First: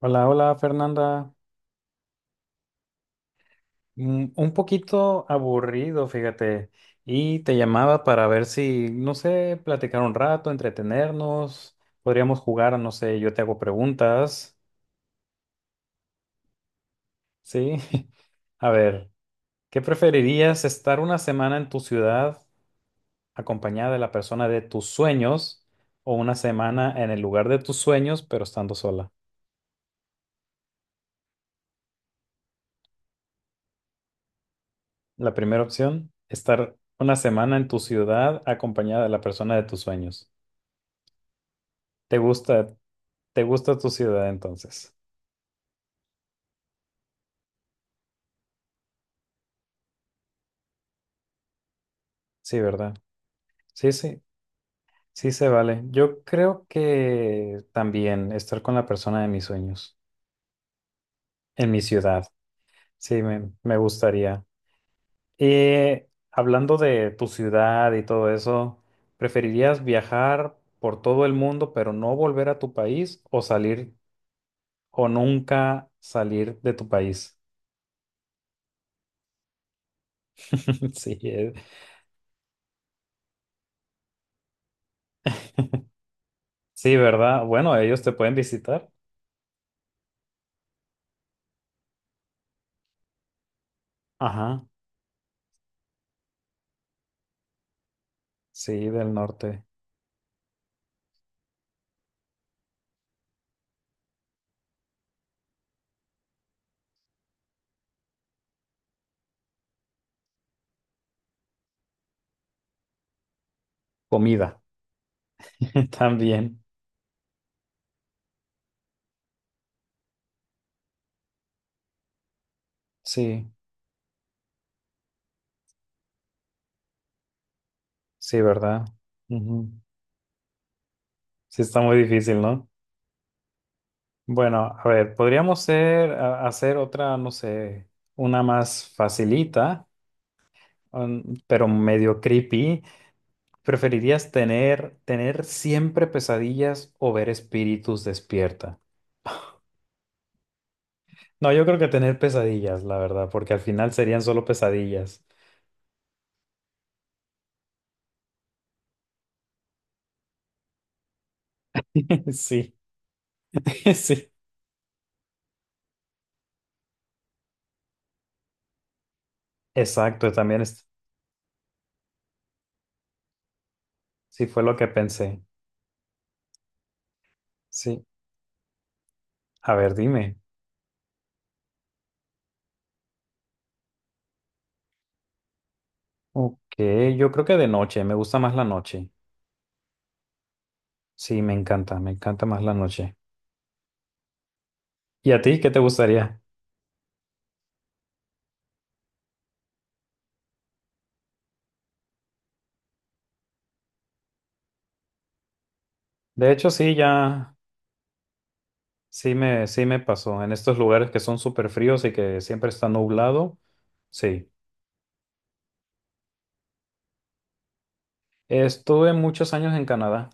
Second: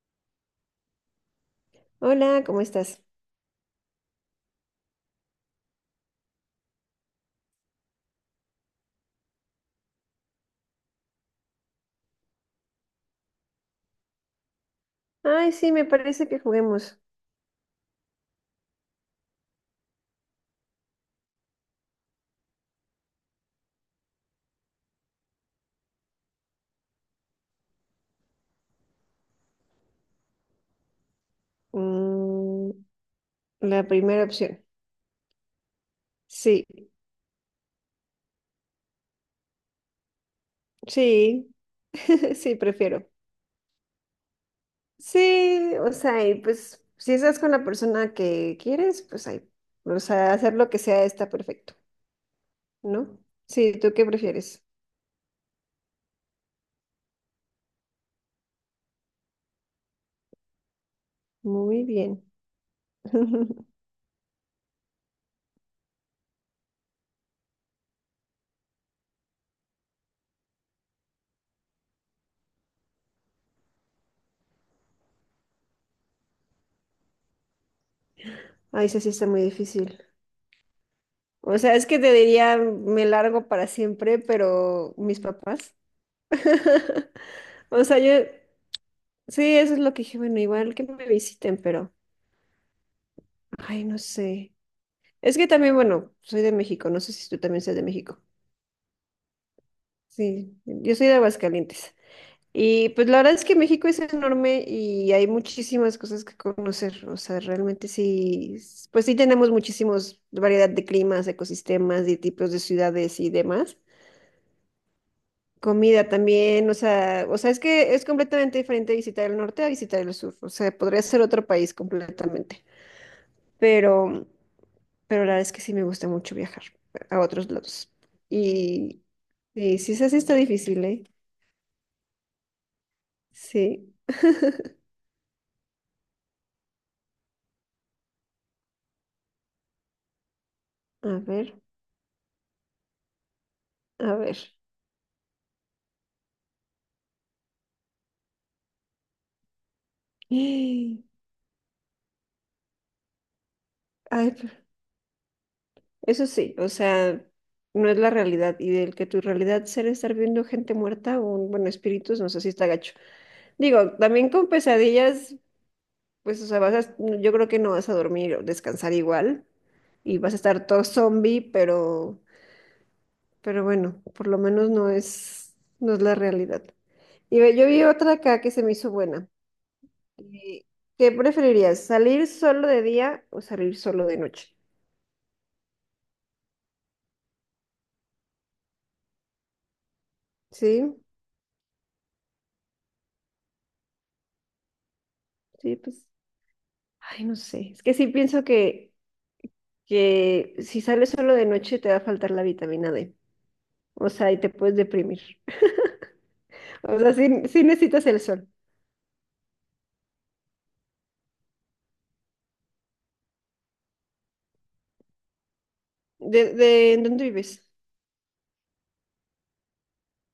Hola, hola Fernanda. Hola, ¿cómo estás? Un poquito aburrido, fíjate. Y te llamaba para ver si, no sé, platicar un rato, entretenernos. Podríamos jugar, no sé, yo te hago preguntas. Ay, sí, me parece que juguemos. Sí. A ver, ¿qué preferirías? ¿Estar una semana en tu ciudad acompañada de la persona de tus sueños o una semana en el lugar de tus sueños pero estando sola? Mm, la primera opción. La primera opción, Sí, estar una semana en tu ciudad acompañada de la persona de tus sueños. sí, ¿Te sí, gusta? prefiero. ¿Te gusta tu ciudad entonces? Sí, o sea, y pues si estás con la persona que quieres, pues ahí, o sea, hacer lo que sea está perfecto, Sí, ¿verdad? ¿no? Sí, Sí, ¿tú qué sí, prefieres? sí se vale. Yo creo que también estar con la persona de mis sueños en mi Muy bien. ciudad. Sí, me gustaría. Y hablando de tu ciudad y todo eso, ¿preferirías viajar por todo el mundo pero no volver a tu país o salir o nunca salir de tu país? Ay, eso sí está muy difícil. Sí, O sea, es que te diría, me largo para siempre, pero mis papás. sí, ¿verdad? Bueno, O sea, ellos te yo. pueden visitar. Sí, eso es lo que dije, bueno, igual que me visiten, pero, ay, no sé. Ajá, Es que también, bueno, soy de México, no sé si tú también seas de México. sí, del norte. Sí, yo soy de Aguascalientes. Y pues la verdad es que México es enorme y hay muchísimas cosas que conocer. O sea, realmente sí, pues sí tenemos muchísimos variedad de climas, ecosistemas y tipos de ciudades y demás. Comida. Comida También, también, o sea, es que es completamente diferente visitar el norte a visitar el sur. O sea, podría ser otro país completamente. sí, Pero pero la verdad es que sí me gusta mucho viajar a otros lados. sí, ¿verdad? Y, Ujú. y sí, sí, sí está difícil, ¿eh? Sí, está muy difícil, ¿no? Sí. Bueno, a ver, podríamos hacer otra, no sé, una más facilita, A ver, pero medio creepy. a ¿Preferirías ver. tener siempre pesadillas o ver espíritus despierta? Ay, No, yo creo que tener pesadillas, la verdad, porque al final serían solo pero- pesadillas. eso sí, o sea, no es la realidad. Y del que tu realidad sea estar viendo gente muerta o, bueno, espíritus, no sé si está Sí, gacho. Digo, también sí, con pesadillas, pues, o sea, yo creo que no vas a dormir o descansar igual. Y exacto, vas a también estar todo zombie. Pero bueno, por lo sí fue menos lo que no pensé. es, no es la realidad. Y ve, yo vi Sí, otra acá que se me hizo buena. a ver, dime. Eh, ¿Qué preferirías? ¿Salir solo de día o salir solo de noche? Ok, yo creo que de noche, me gusta más la noche. Sí, Sí, me encanta más la noche. ¿Y a ti qué sí, te pues, gustaría? ay, no sé. Es que sí pienso que si sales solo de noche te va a faltar la vitamina D. O sea, y te puedes deprimir. De hecho, sí, O sea, sí, ya, sí necesitas el sol. sí me pasó. En estos lugares que son súper fríos y que siempre está nublado, sí. De ¿en dónde vives? Estuve muchos años en Canadá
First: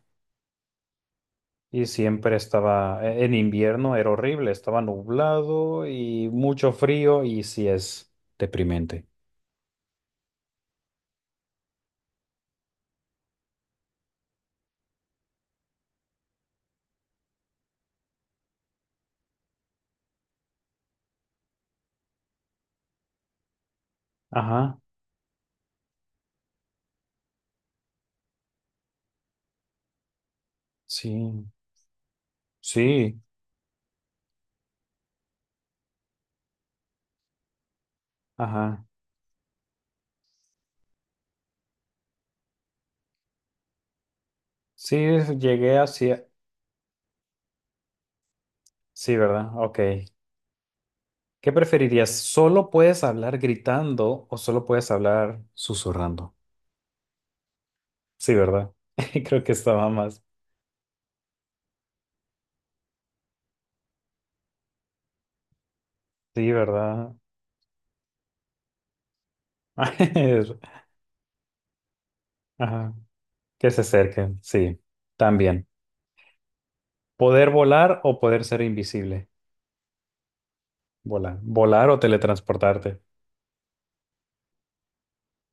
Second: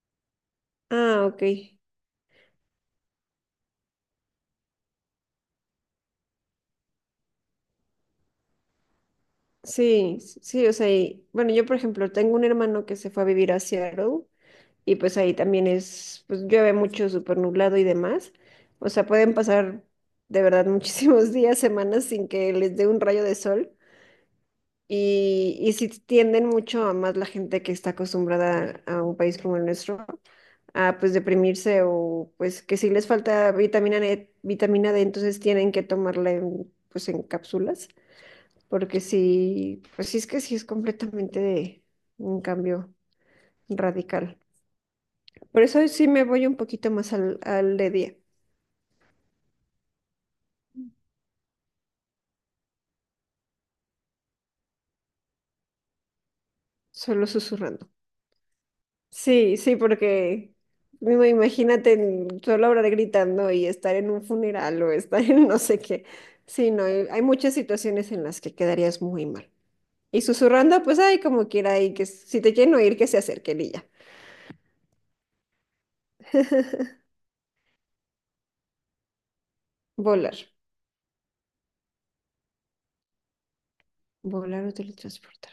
Ah, ok. y siempre estaba, en invierno era horrible, estaba nublado y mucho frío y sí es deprimente. Sí, sí, o sea, bueno, yo por ejemplo tengo un hermano que se fue a vivir a Seattle. Y pues ahí también es, pues llueve mucho, súper nublado y demás. O sea, pueden pasar de verdad muchísimos días, semanas sin que les dé un rayo de sol. Ajá, Y si tienden mucho a más la gente que está acostumbrada a un país como el nuestro, a pues sí, deprimirse o pues que si les sí, falta vitamina D, entonces tienen que tomarla en, pues en cápsulas, ajá. porque si, pues sí es que sí es completamente un cambio radical. Sí, Por llegué eso hoy sí me hacia... voy un poquito más al de día, Sí, ¿verdad? Ok. ¿Qué preferirías? ¿Solo puedes hablar gritando o solo puedes hablar susurrando? solo susurrando. Sí, ¿verdad? Creo que Sí, sí, estaba más. porque mismo imagínate solo hablar gritando y estar en un funeral o estar en no sé qué. Sí, Sí, no, hay ¿verdad? hay muchas situaciones en las que quedarías muy mal. Y susurrando, pues hay como quiera y que si te quieren Ajá. oír, que se acerquen Que y se ya. acerquen. Sí, también. ¿Poder volar o poder ser invisible? Volar, Volar. Volar o teletransportarte. volar o teletransportar.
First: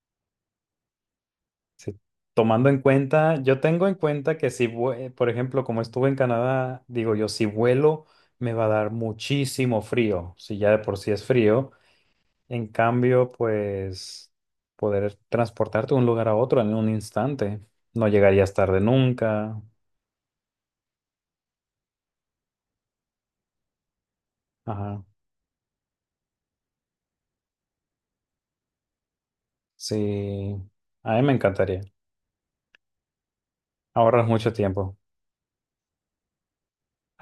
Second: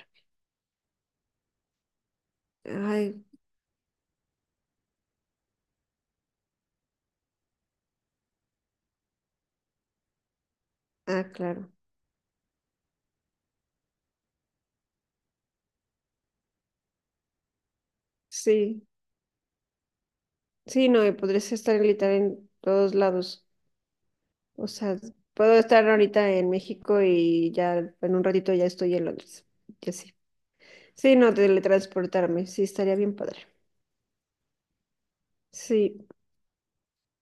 Sí. Tomando en Ay, cuenta, yo tengo en cuenta que si, por ejemplo, como estuve en Canadá, digo yo, si vuelo, me va a dar muchísimo frío. Si ya de por sí es ah, claro. frío. En cambio, pues poder transportarte de un lugar a otro en un instante. No llegarías tarde Sí, nunca. sí, no, y podrías estar gritar en todos lados. O sea, Ajá. puedo estar ahorita en México y ya en un ratito ya estoy en Londres. Ya sí. Sí. A Sí, mí me no, encantaría. teletransportarme. Sí, estaría bien padre. Ahorras mucho tiempo. Sí,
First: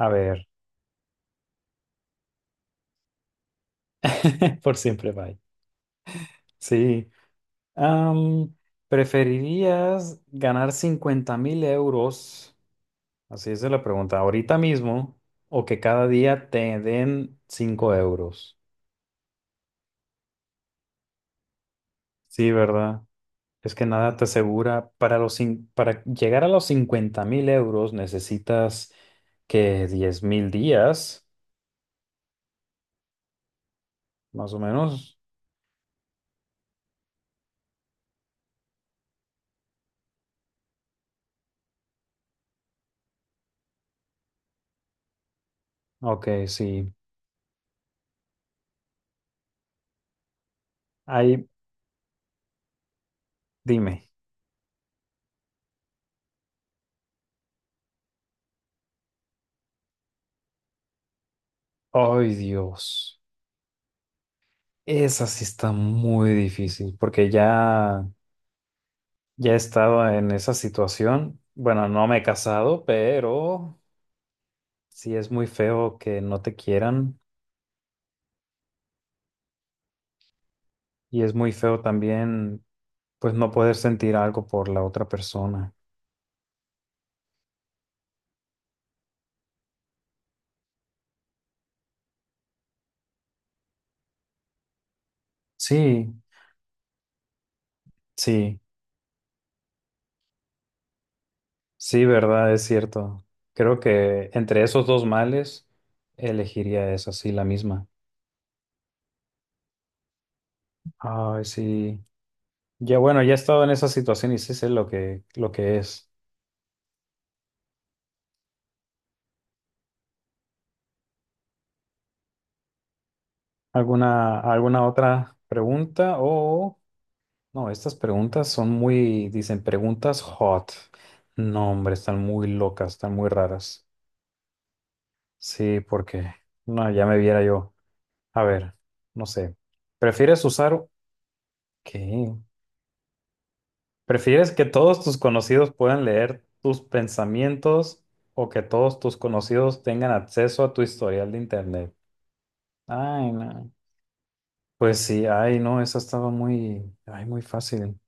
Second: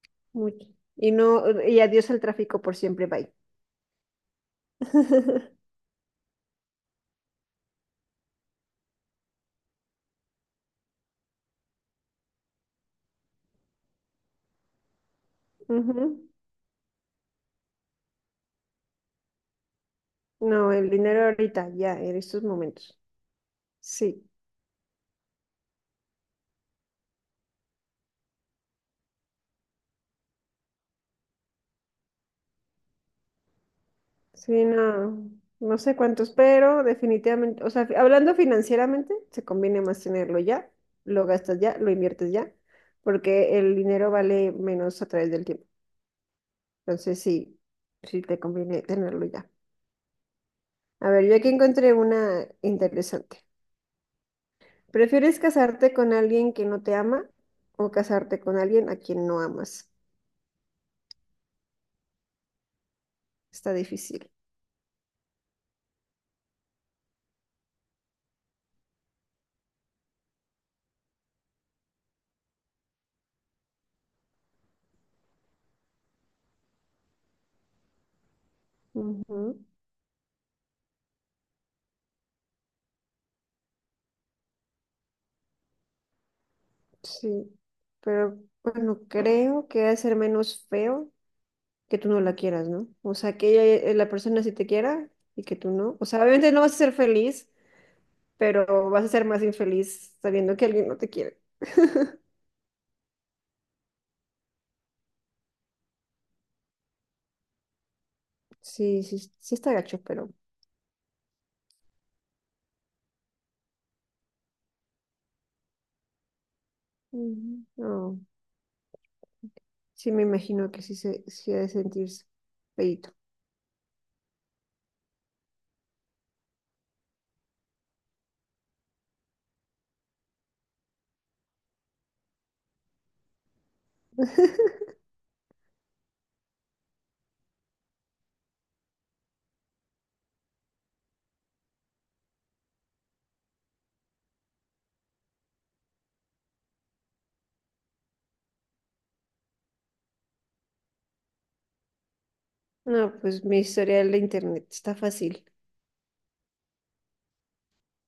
A ver, mucho. Y no, y adiós al tráfico por siempre, bye. por siempre, bye. Sí. Am, ¿preferirías ganar 50,000 euros? Así es la pregunta. ¿Ahorita mismo o que cada Ujú. día te den 5 euros? No, el dinero ahorita, ya, en estos Sí, momentos. ¿verdad? Es que nada te Sí, asegura, para llegar a los 50,000 euros necesitas que 10,000 días, más o sí, menos. no, no sé cuántos, pero definitivamente, o sea, hablando financieramente, se conviene más tenerlo ya, lo gastas ya, lo inviertes ya, porque el dinero vale menos a través del tiempo. Ok, sí. Entonces sí, sí te conviene tenerlo ya. A ver, yo Ahí, aquí encontré una interesante. dime. ¿Prefieres casarte con alguien que no te ama o casarte con alguien a quien no amas? Ay, Dios. Está difícil. Esa sí está muy difícil porque ya, ya he estado en esa situación. Bueno, no me he casado, pero sí es muy feo que no te quieran Ujú. y es muy feo también, pues, no poder sentir algo por la otra persona. Sí, pero bueno, creo que ha de ser menos feo que tú no la quieras, ¿no? O sea, que ella, la persona sí te quiera y que tú no. O Sí. sea, obviamente no vas a ser feliz, Sí, pero vas a ser más infeliz sabiendo que alguien no te quiere. sí, verdad, es cierto. Creo que entre esos dos males elegiría esa, sí, la misma. Sí, sí, sí está gacho, pero. Ay, sí. Ya bueno, ya he estado en esa situación y sí sé lo que es. Ujú. No. Sí, me imagino que sí, se, sí ha de sentirse feíto. ¿Alguna otra pregunta? O no, estas preguntas son muy, dicen preguntas hot. No, hombre, están muy locas, están muy raras. Sí, porque no, ya me viera yo. A ver, no sé. ¿Prefieres usar qué? ¿Prefieres que todos tus conocidos puedan leer tus pensamientos o que todos tus conocidos tengan acceso a tu historial de internet? No, Ay, pues mi no. historial de internet está Pues sí, fácil, ay, no, esa estaba muy, ay, muy fácil.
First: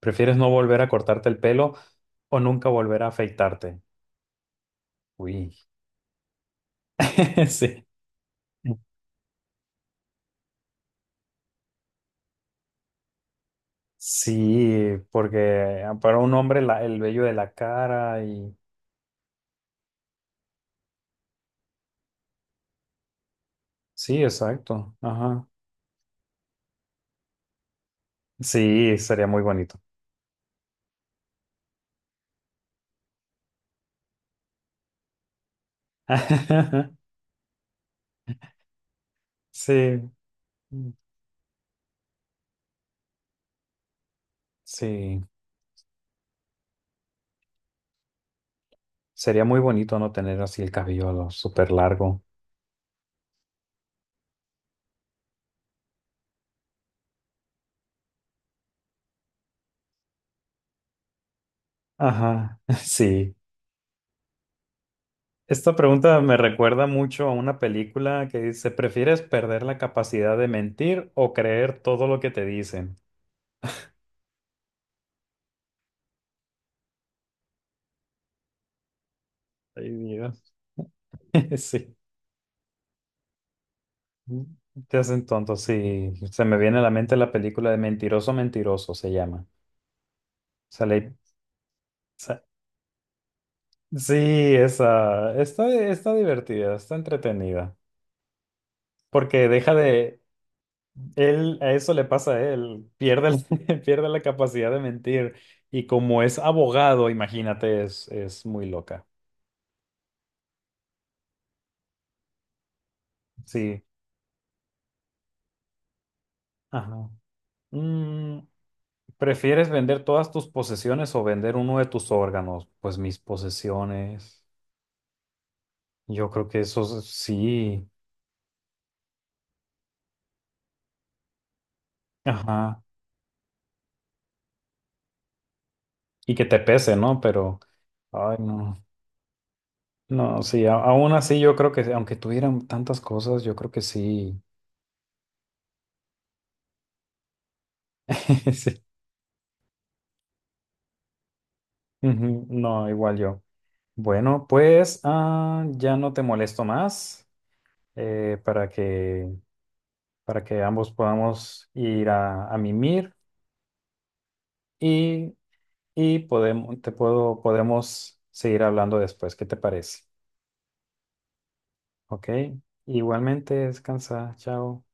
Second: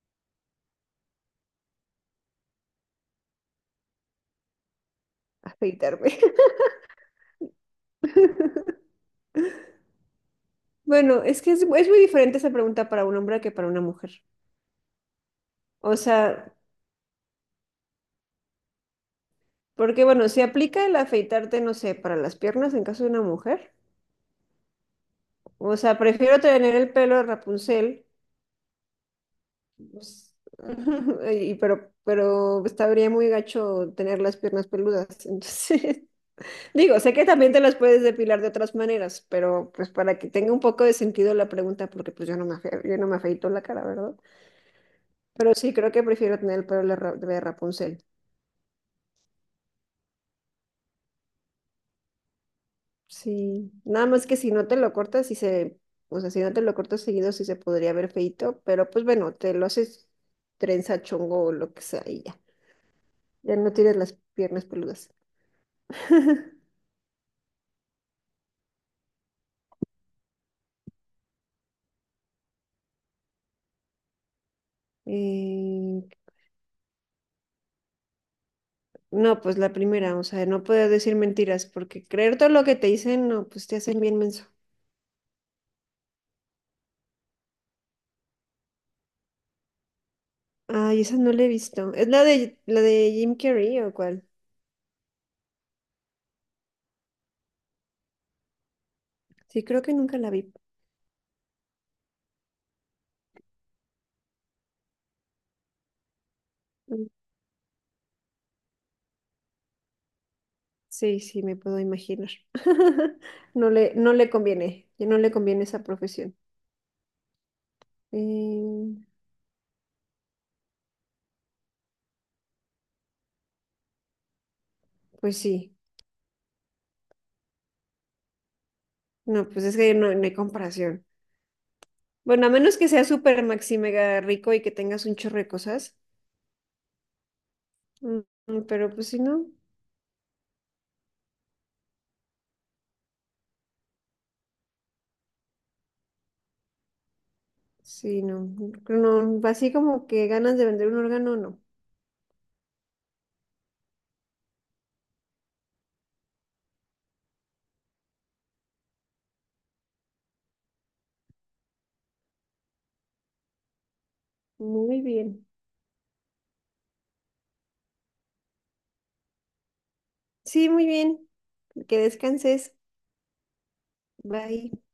¿Prefieres no volver a cortarte el pelo o nunca volver a afeitarte? Uy, afeitarme. sí. Bueno, es que es muy diferente esa pregunta para un hombre que para una mujer. Sí, porque O para un sea, hombre el vello de la cara y... porque bueno, si aplica el afeitarte, no sé, para las piernas en caso de una mujer. Sí, exacto. Ajá. O sea, prefiero tener el pelo de Rapunzel, Sí, sería muy bonito. pues, y, pero estaría muy gacho tener las piernas peludas. Entonces, digo, sé que también te las puedes depilar de otras maneras, pero pues Sí, para que tenga un poco de sentido la pregunta, porque pues yo no me, yo no me afeito la cara, ¿verdad? sí. Pero sí, creo que prefiero tener el pelo de de Rapunzel. Sería muy bonito no tener así el cabello súper largo. Sí, nada más que si no te lo cortas, si se, o sea, si no te lo cortas seguido, sí se podría ver feito, pero pues bueno, te lo haces trenza, chongo o lo que sea y ya. Ajá, sí. Ya no tienes las piernas peludas. Esta pregunta me recuerda mucho a una película que dice, ¿prefieres perder la capacidad de mentir o creer todo lo que te dicen? Eh, no, pues la Ay, primera, o sea, Dios. no puedo decir mentiras, Sí. porque creer todo lo que te dicen, no, pues te hacen bien menso. Te hacen tonto, sí. Se me viene a la mente la película de Mentiroso, Mentiroso, se llama. Ay, Sale, esa no la he visto. ¿Es la sa- de Jim Carrey o sí, cuál? esa. Está divertida, está entretenida. Porque Sí, deja creo que nunca de, la vi. Él, a eso le pasa a él, pierde, pierde la capacidad de mentir y como es Mm, abogado, imagínate, es, muy loca. Sí, sí, me puedo imaginar. No Sí. le, no le conviene, ya no le conviene esa profesión. Ajá. Mm, Eh, ¿prefieres vender todas tus posesiones o vender uno de tus órganos? Pues mis posesiones. pues sí, Yo creo que eso sí. no, pues es que no, no hay comparación. Bueno, a menos Ajá. que sea súper maxi mega rico y que tengas un chorro de cosas. Y que te pese, ¿no? Pero, Mm, ay, no. Pero pues si no, No, sí, aún así yo creo que, aunque tuvieran tantas cosas, yo creo que sí. sí, no creo. No, así como que ganas de vender un órgano, no. Sí. Ujú, no, igual yo. Bueno, pues ya no te molesto más, eh, para que, para que ambos podamos ir a mimir Muy y, bien. y podemos seguir hablando después. ¿Qué te parece? Sí, muy bien. Que Ok, descanses. igualmente descansa. Bye. Chao.